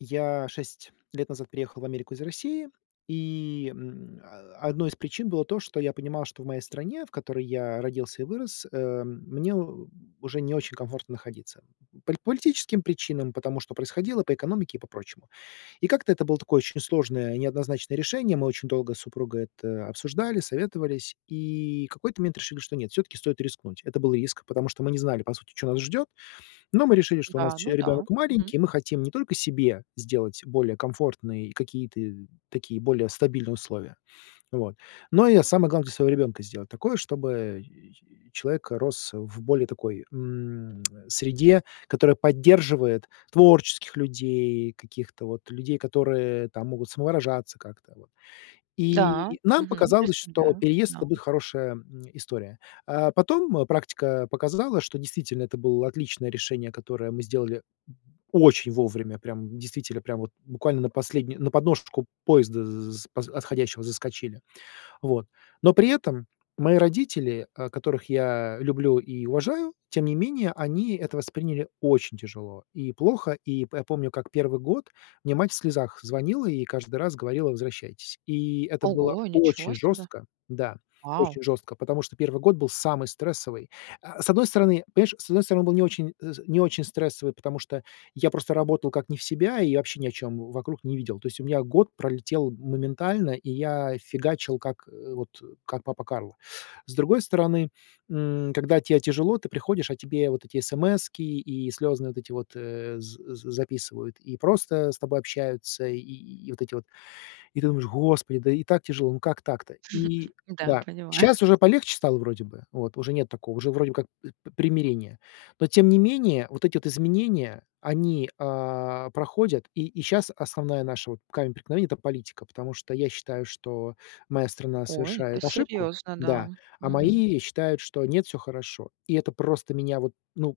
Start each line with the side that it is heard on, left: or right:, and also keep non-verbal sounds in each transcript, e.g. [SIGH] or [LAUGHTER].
left: Я 6 лет назад приехал в Америку из России. И, м, э, 1 из причин было то, что я понимал, что в моей стране, в которой я родился и вырос, э, мне у уже не очень комфортно находиться. По политическим причинам, потому что происходило, по экономике и по прочему. И как-то это было такое очень сложное и неоднозначное решение. Мы очень долго с супругой это обсуждали, советовались и какой-то момент решили, что нет, всё-таки стоит рискнуть. Это был риск, потому что мы не знали, по сути, чё нас ждет. Но мы решили, что у нас
right: Да,
left: еще
right: ну да.
left: ребенок
right: Мгм.
left: маленький, и мы хотим не только себе сделать более комфортные и какие-то такие более стабильные условия, вот. Но и самое главное для своего ребенка сделать такое, чтобы [GRUNTS] человека рос в более такой, м, [CLICKS TONGUE] среде, которая поддерживает творческих людей, каких-то вот людей, которые там могут самовыражаться как-то, вот.
right: Да.
left: И нам
right: Мгм,
left: показалось, что
right: представляю,
left: переезд-
right: да.
left: это будет хорошая, м, история. А, потом, э, практика показала, что действительно это было отличное решение, которое мы сделали очень вовремя. Прямо действительно, прямо вот буквально на последню на подножечку поезда з поз отходящего заскочили. Вот. Но при этом мои родители, э, которых я люблю и уважаю, тем не менее, они это восприняли очень тяжело и плохо. И п помню, как 1 год мне мать в слезах звонила и каждый раз говорила: "Возвращайтесь!" И это было
right: Ого, ничего
left: очень
right: себе.
left: жестко. Да,
right: Вау!
left: очень жестко, потому что 1 год был самый стрессовый. Э, с одной стороны, понимаешь, с одной стороны, он был не очень э, не очень стрессовый, потому что я просто работал как не в себя, и вообще ни о чем вокруг не видел. То есть у меня год пролетел моментально, и я фигачил, как вот, как папа Карло. С другой стороны, м, когда те тяжело, ты приходишь, а тебе вот эти эсэмэски и слёзные вот эти вот, э, з з записывают, и просто с тобой общаются, и и и вот эти вот. И ты думаешь: "Господи, да и так тяжело, ну как так-то?"
right: [CHUCKLES]
left: И
right: Да,
left: да,
right: понимаю.
left: щас уже полегче стало, вроде бы. Вот уже нет такого, уже вроде как п примирение. Но тем не менее вот эти вот изменения, они, а, проходят. И и щас основная наша вот, камень преткновения- это политика, потому что я считаю, что моя страна
right: Ой, это
left: совершает ошибку.
right: серьезно, да.
left: Да. А
right: Мгм.
left: мои считают, что нет, всё хорошо. И это просто меня вот ну,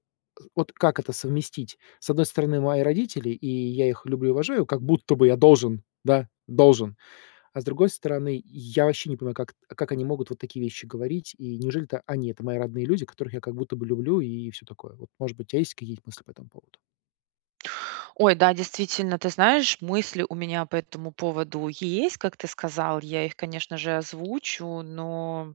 left: вот как это совместить? С одной стороны- мои родители, и я их люблю и уважаю, как будто бы я должен, да, должен. А с другой стороны- я вообще не понимаю, как как они могут вот такие вещи говорить. И неужели это они- это мои родные люди, которых я как будто бы люблю, и всё такое, вот. Может быть, у тя есть какие-то мысли по этому поводу?
right: Ой, да, действительно, ты знаешь, мысли у меня по этому поводу есть, как ты сказал, я их, конечно же, озвучу. Но,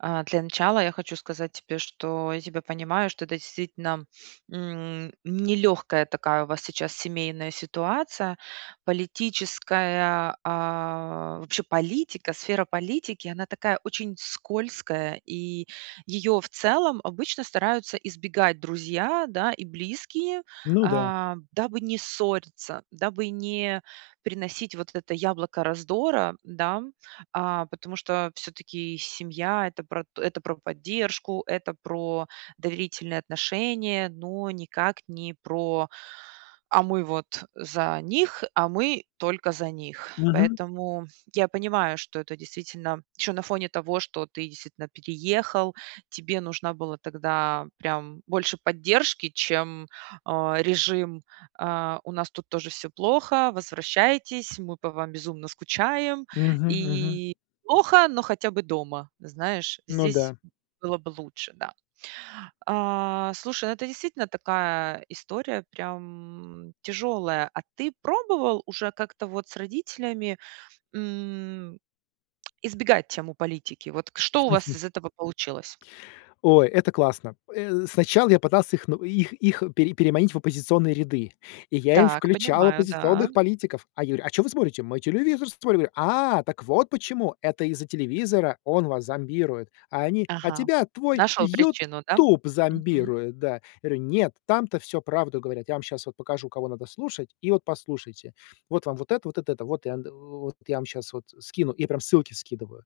right: э, для начала я хочу сказать тебе, что я тебя понимаю, что это действительно, м, нелегкая такая у вас сейчас семейная ситуация. Политическая а, вообще политика, сфера политики- она такая очень скользкая, и ее в целом обычно стараются избегать друзья, да, и близкие,
left: Ну да.
right: а, дабы не ссориться, дабы не приносить вот это яблоко раздора, да. А, потому что всё-таки семья- это про это про поддержку, это про доверительные отношения, но никак не про "а мы вот за них, а мы только за них".
left: Мгм.
right: Поэтому я понимаю, что это действительно еще на фоне того, что ты действительно переехал- тебе нужна была тогда прям больше поддержки, чем, а, режим, э, "у нас тут тоже всё плохо, возвращайтесь, мы по вам безумно скучаем"
left: Мгм мгм.
right: и "плохо, но хотя бы дома". Знаешь,
left: Ну
right: здесь
left: да.
right: было бы лучше, да. А-а, слушай, это действительно такая история, прям, м, тяжелая. А ты пробовал уже как-то вот с родителями, м,, [CLICKS TONGUE] избегать тему политики? Вот к что у вас из
left: [CHUCKLES]
right: этого получилось?
left: Ой, это классно! Э, сначала я пытался их ну их их пере переманить в оппозиционные ряды, и я им
right: Так,
left: включал
right: понимаю, да.
left: оппозиционных политиков. А я говорю: "А чё вы смотрите?"- "Мы телевизор смотрим". "А-а, так вот почему! Это из-за телевизора! Он вас зомбирует". А они: "А
right: Ага.
left: тебя твой
right: Нашел причину, да?
left: "Ютуб"
right: Мгм.
left: зомбирует", да. Говорю: "Нет. Там-то всё правду говорят. Я вам щас вот покажу, кого надо слушать. И вот послушайте. Вот вам вот это, вот это это, вот вот я вам щас вот скину". И прям ссылки скидываю.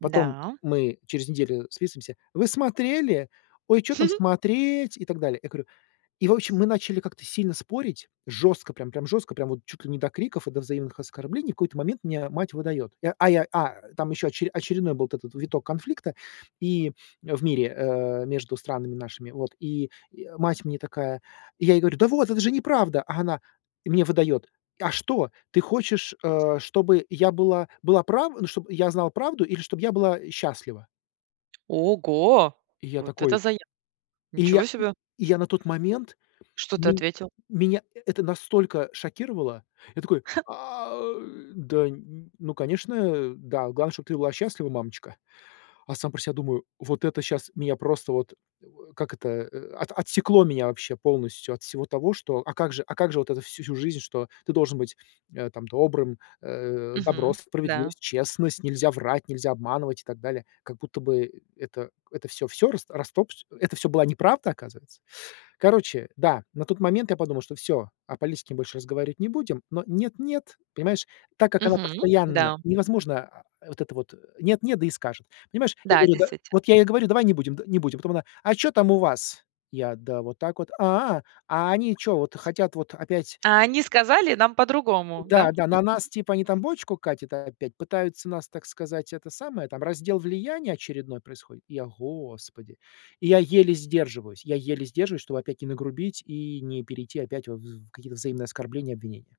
left: Потом
right: Да.
left: мы через неделю списываемся: "Вы смотрели?" "Ой, чё там
right: [CHUCKLES]
left: смотреть?" И так далее. Я говорю И, в общем, мы начали как-то сильно спорить, жестко прям, прям жестко, прям вот чуть ли не до криков и до взаимных оскорблений. В какой-то момент мне мать выдает. Я а я а, там еще очере очередной был этот виток конфликта и в мире, э, между странами нашими. Вот, и, э, мать мне такая. Я ей говорю: "Да вот, это же неправда!" А она мне выдает: "А что, ты хочешь, э, чтобы я была была прав ну чтоб я знала правду, или чтоб я была счастлива?"
right: Ого!
left: Я
right: Вот это
left: такой
right: зая
left: И я
right: Ничего себе!
left: я на тот момент.
right: Что ты
left: Ме
right: ответил?
left: ...меня это настолько шокировало! Я такой:
right: [CHUCKLES]
left: "А, да, ну, конечно, да. Главное, чтоб ты была счастлива, мамочка". А сам про себя думаю: "Вот это щас меня просто вот Как это от отсекло меня вообще полностью от всего того, что А как же а как же вот это вс всю жизнь, что ты должен быть, э, там, добрым, э, добро,
right: Мгм. Да.
left: справедливость, честность, нельзя врать, нельзя обманывать и так далее?". Как будто бы, это это всё, всё рас растоп Это всё была неправда, оказывается. Короче, да, на тот момент я подумал, что всё, о политике больше разговаривать не будем. Но нет, нет, понимаешь, так как она
right: Мгм.
left: постоянно
right: Да.
left: невозможно, э, вот это вот нет, нет да и скажет. Понимаешь, я
right: Да.
left: говорю, да,
right: Действитель
left: вот я ей говорю: "Давай не будем, д не будем". Потом она: "А чё там у вас?" Я: "Да вот так вот". "А, а они чё вот хотят вот опять"
right: А они сказали нам по-другому, да?
left: "Да, да, на нас, типа, они
right: [CHUCKLES]
left: там бочку катят опять, пытаются нас, так сказать, это самое, там раздел влияния очередной происходит?" И я: "Господи!" И я еле сдерживаюсь, я еле сдерживаюсь, чтобы опять не нагрубить и не перейти опять в в какие-то взаимные оскорбления, обвинения.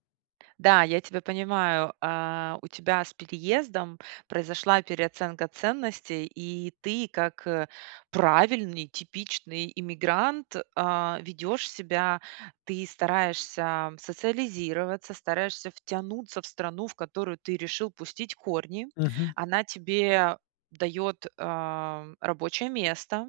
right: Да, я тебя понимаю. А, у тебя с переездом произошла переоценка ценностей, и ты как, э, правильный типичный иммигрант, а, ведёшь себя. Ты стараешься социализироваться, стараешься втянуться в страну, в которую ты решил пустить корни.
left: Мгм.
right: Она тебе даёт, э, рабочее место.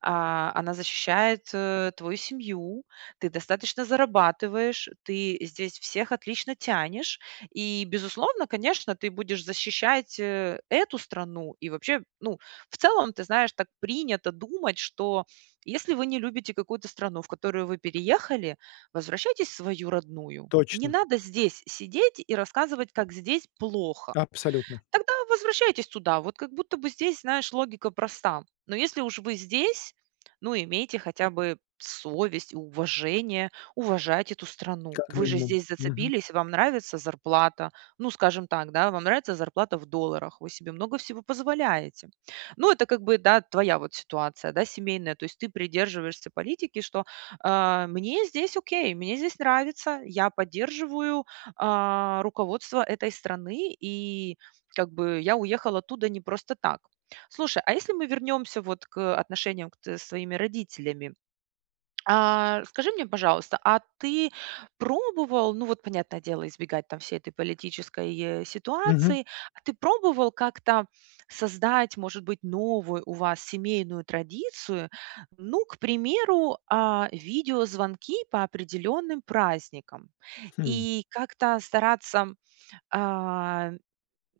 right: А, она защищает, э, твою семью, ты достаточно зарабатываешь, ты здесь всех отлично тянешь. И, безусловно, конечно, ты будешь защищать, э, эту страну. И вообще, ну, в целом, ты знаешь, так принято думать, что если вы не любите какую-то страну, в которую вы переехали,- возвращайтесь в свою родную. Не
left: Точно.
right: надо здесь сидеть и рассказывать, как здесь плохо.
left: Абсолютно!
right: Тогда возвращайтесь туда. Вот как будто бы здесь, знаешь, логика проста. Но если уж вы здесь, ну, имейте хотя бы совесть и уважение- уважать эту страну.
left: Как
right: Вы же
left: минимум.
right: здесь
left: Мгм.
right: зацепились, вам нравится зарплата. Ну, скажем так, вам нравится зарплата в долларах, вы себе много всего позволяете. Ну, это как бы, да, твоя вот ситуация, да, семейная. То есть ты придерживаешься политики, что, а, мне здесь окей, мне здесь нравится, я поддерживаю, а, руководство этой страны, и как бы я уехал оттуда не просто так. Слушай, а если мы вернёмся вот к, э, отношениям к с твоими родителями. А, скажи мне, пожалуйста, а ты пробовал, ну вот понятное дело, избегать там всей этой политической
left: Мгм.
right: ситуации. А ты пробовал как-то создать, может быть, новую у вас семейную традицию? Ну, к примеру, а, видеозвонки по определённым праздникам
left: Хм.
right: и как-то стараться, а,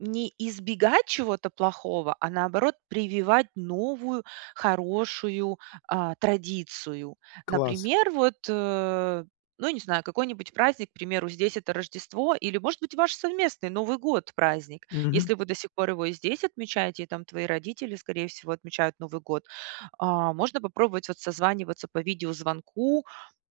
right: не избегать чего-то плохого, а, наоборот, прививать новую хорошую, а, традицию.
left: Класс.
right: Например, вот, э, ну не знаю, какой-нибудь праздник- к примеру, здесь это Рождество, или, может быть, ваш совместный Новый год- праздник.
left: Мгм.
right: Если вы до сих пор его и здесь отмечаете, и там твои родители, скорее всего, отмечают Новый год, а, можно попробовать вот созваниваться по видеозвонку.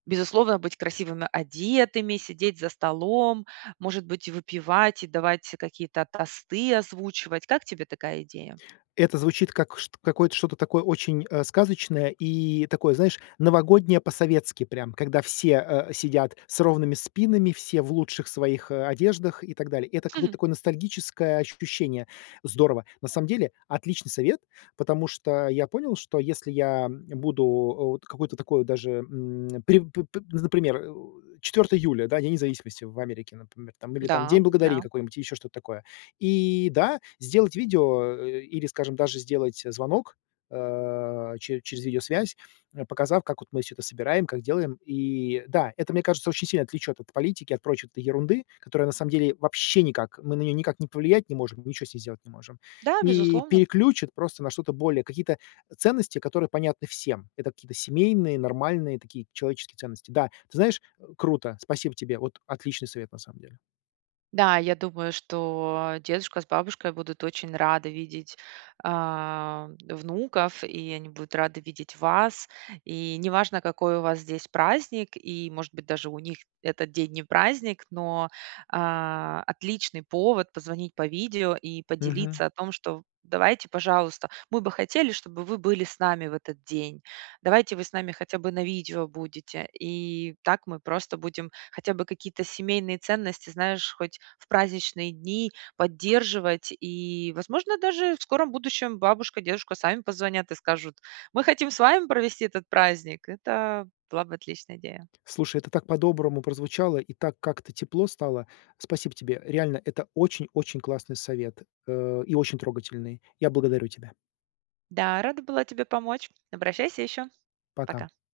right: Безусловно, быть красивыми одетыми, сидеть за столом, может быть, и выпивать, и давать какие-то тосты озвучивать. Как тебе такая идея?
left: Это звучит как чт какой что-то такое очень, э, сказочное и такое, знаешь, новогоднее по-советски, прям, когда все, э, сидят с ровными спинами, все в лучших своих, а, одеждах и так далее. Это какое-то
right: [CHUCKLES]
left: такое ностальгическое ощущение. Здорово. На самом деле отличный совет, потому что я понял, что если я буду, э, вот какой-то такой даже, м. При п п ну за пример, э, 4 июля, да, День независимости в Америке, например, или там
right: Да,
left: День благодарения
right: да.
left: какой-нибудь и еще что то такое. И, да, сделать видео и или, скажем, даже сделать звонок, а, чере через видеосвязь, показав, как вот мы всё это собираем, как делаем. И, да, это, мне кажется, очень сильно отвлечёт от политики, от прочей ерунды, которая на самом деле вообще никак мы на неё никак ни повлиять не можем, ничё с ней сделать не можем.
right: Да,
left: И
right: безусловно.
left: переключит просто на что-то более, какие-то ценности, которые понятны всем. Это какие-то семейные, нормальные такие человеческие ценности. Да, ты знаешь, круто. Спасибо тебе. Вот отличный совет на самом деле.
right: Да, я думаю, что дедушка с бабушкой будут очень рады видеть, э, внуков, и они будут рады видеть вас. И неважно, какой у вас здесь праздник, и, может быть, даже у них этот день не праздник, но, а, отличный повод позвонить по видео и
left: Мгм.
right: поделиться о том, что: "Давайте, пожалуйста, мы бы хотели, чтобы вы были с нами в этот день. Давайте вы с нами хотя бы на видео будете". И так мы просто будем хотя бы какие-то семейные ценности, знаешь, хоть в праздничные дни поддерживать. И, возможно, даже в скором будущем бабушка, дедушка сами позвонят и скажут: "Мы хотим с вами провести этот праздник". Это была бы отличная идея.
left: Слушай, это так по-доброму прозвучало, и так как-то тепло стало. Спасибо тебе. Реально, это очень, очень классный совет. Э, и очень трогательный. Я благодарю тебя.
right: Да, рада была тебе помочь. Обращайся ещё.
left: Пока.
right: Пока.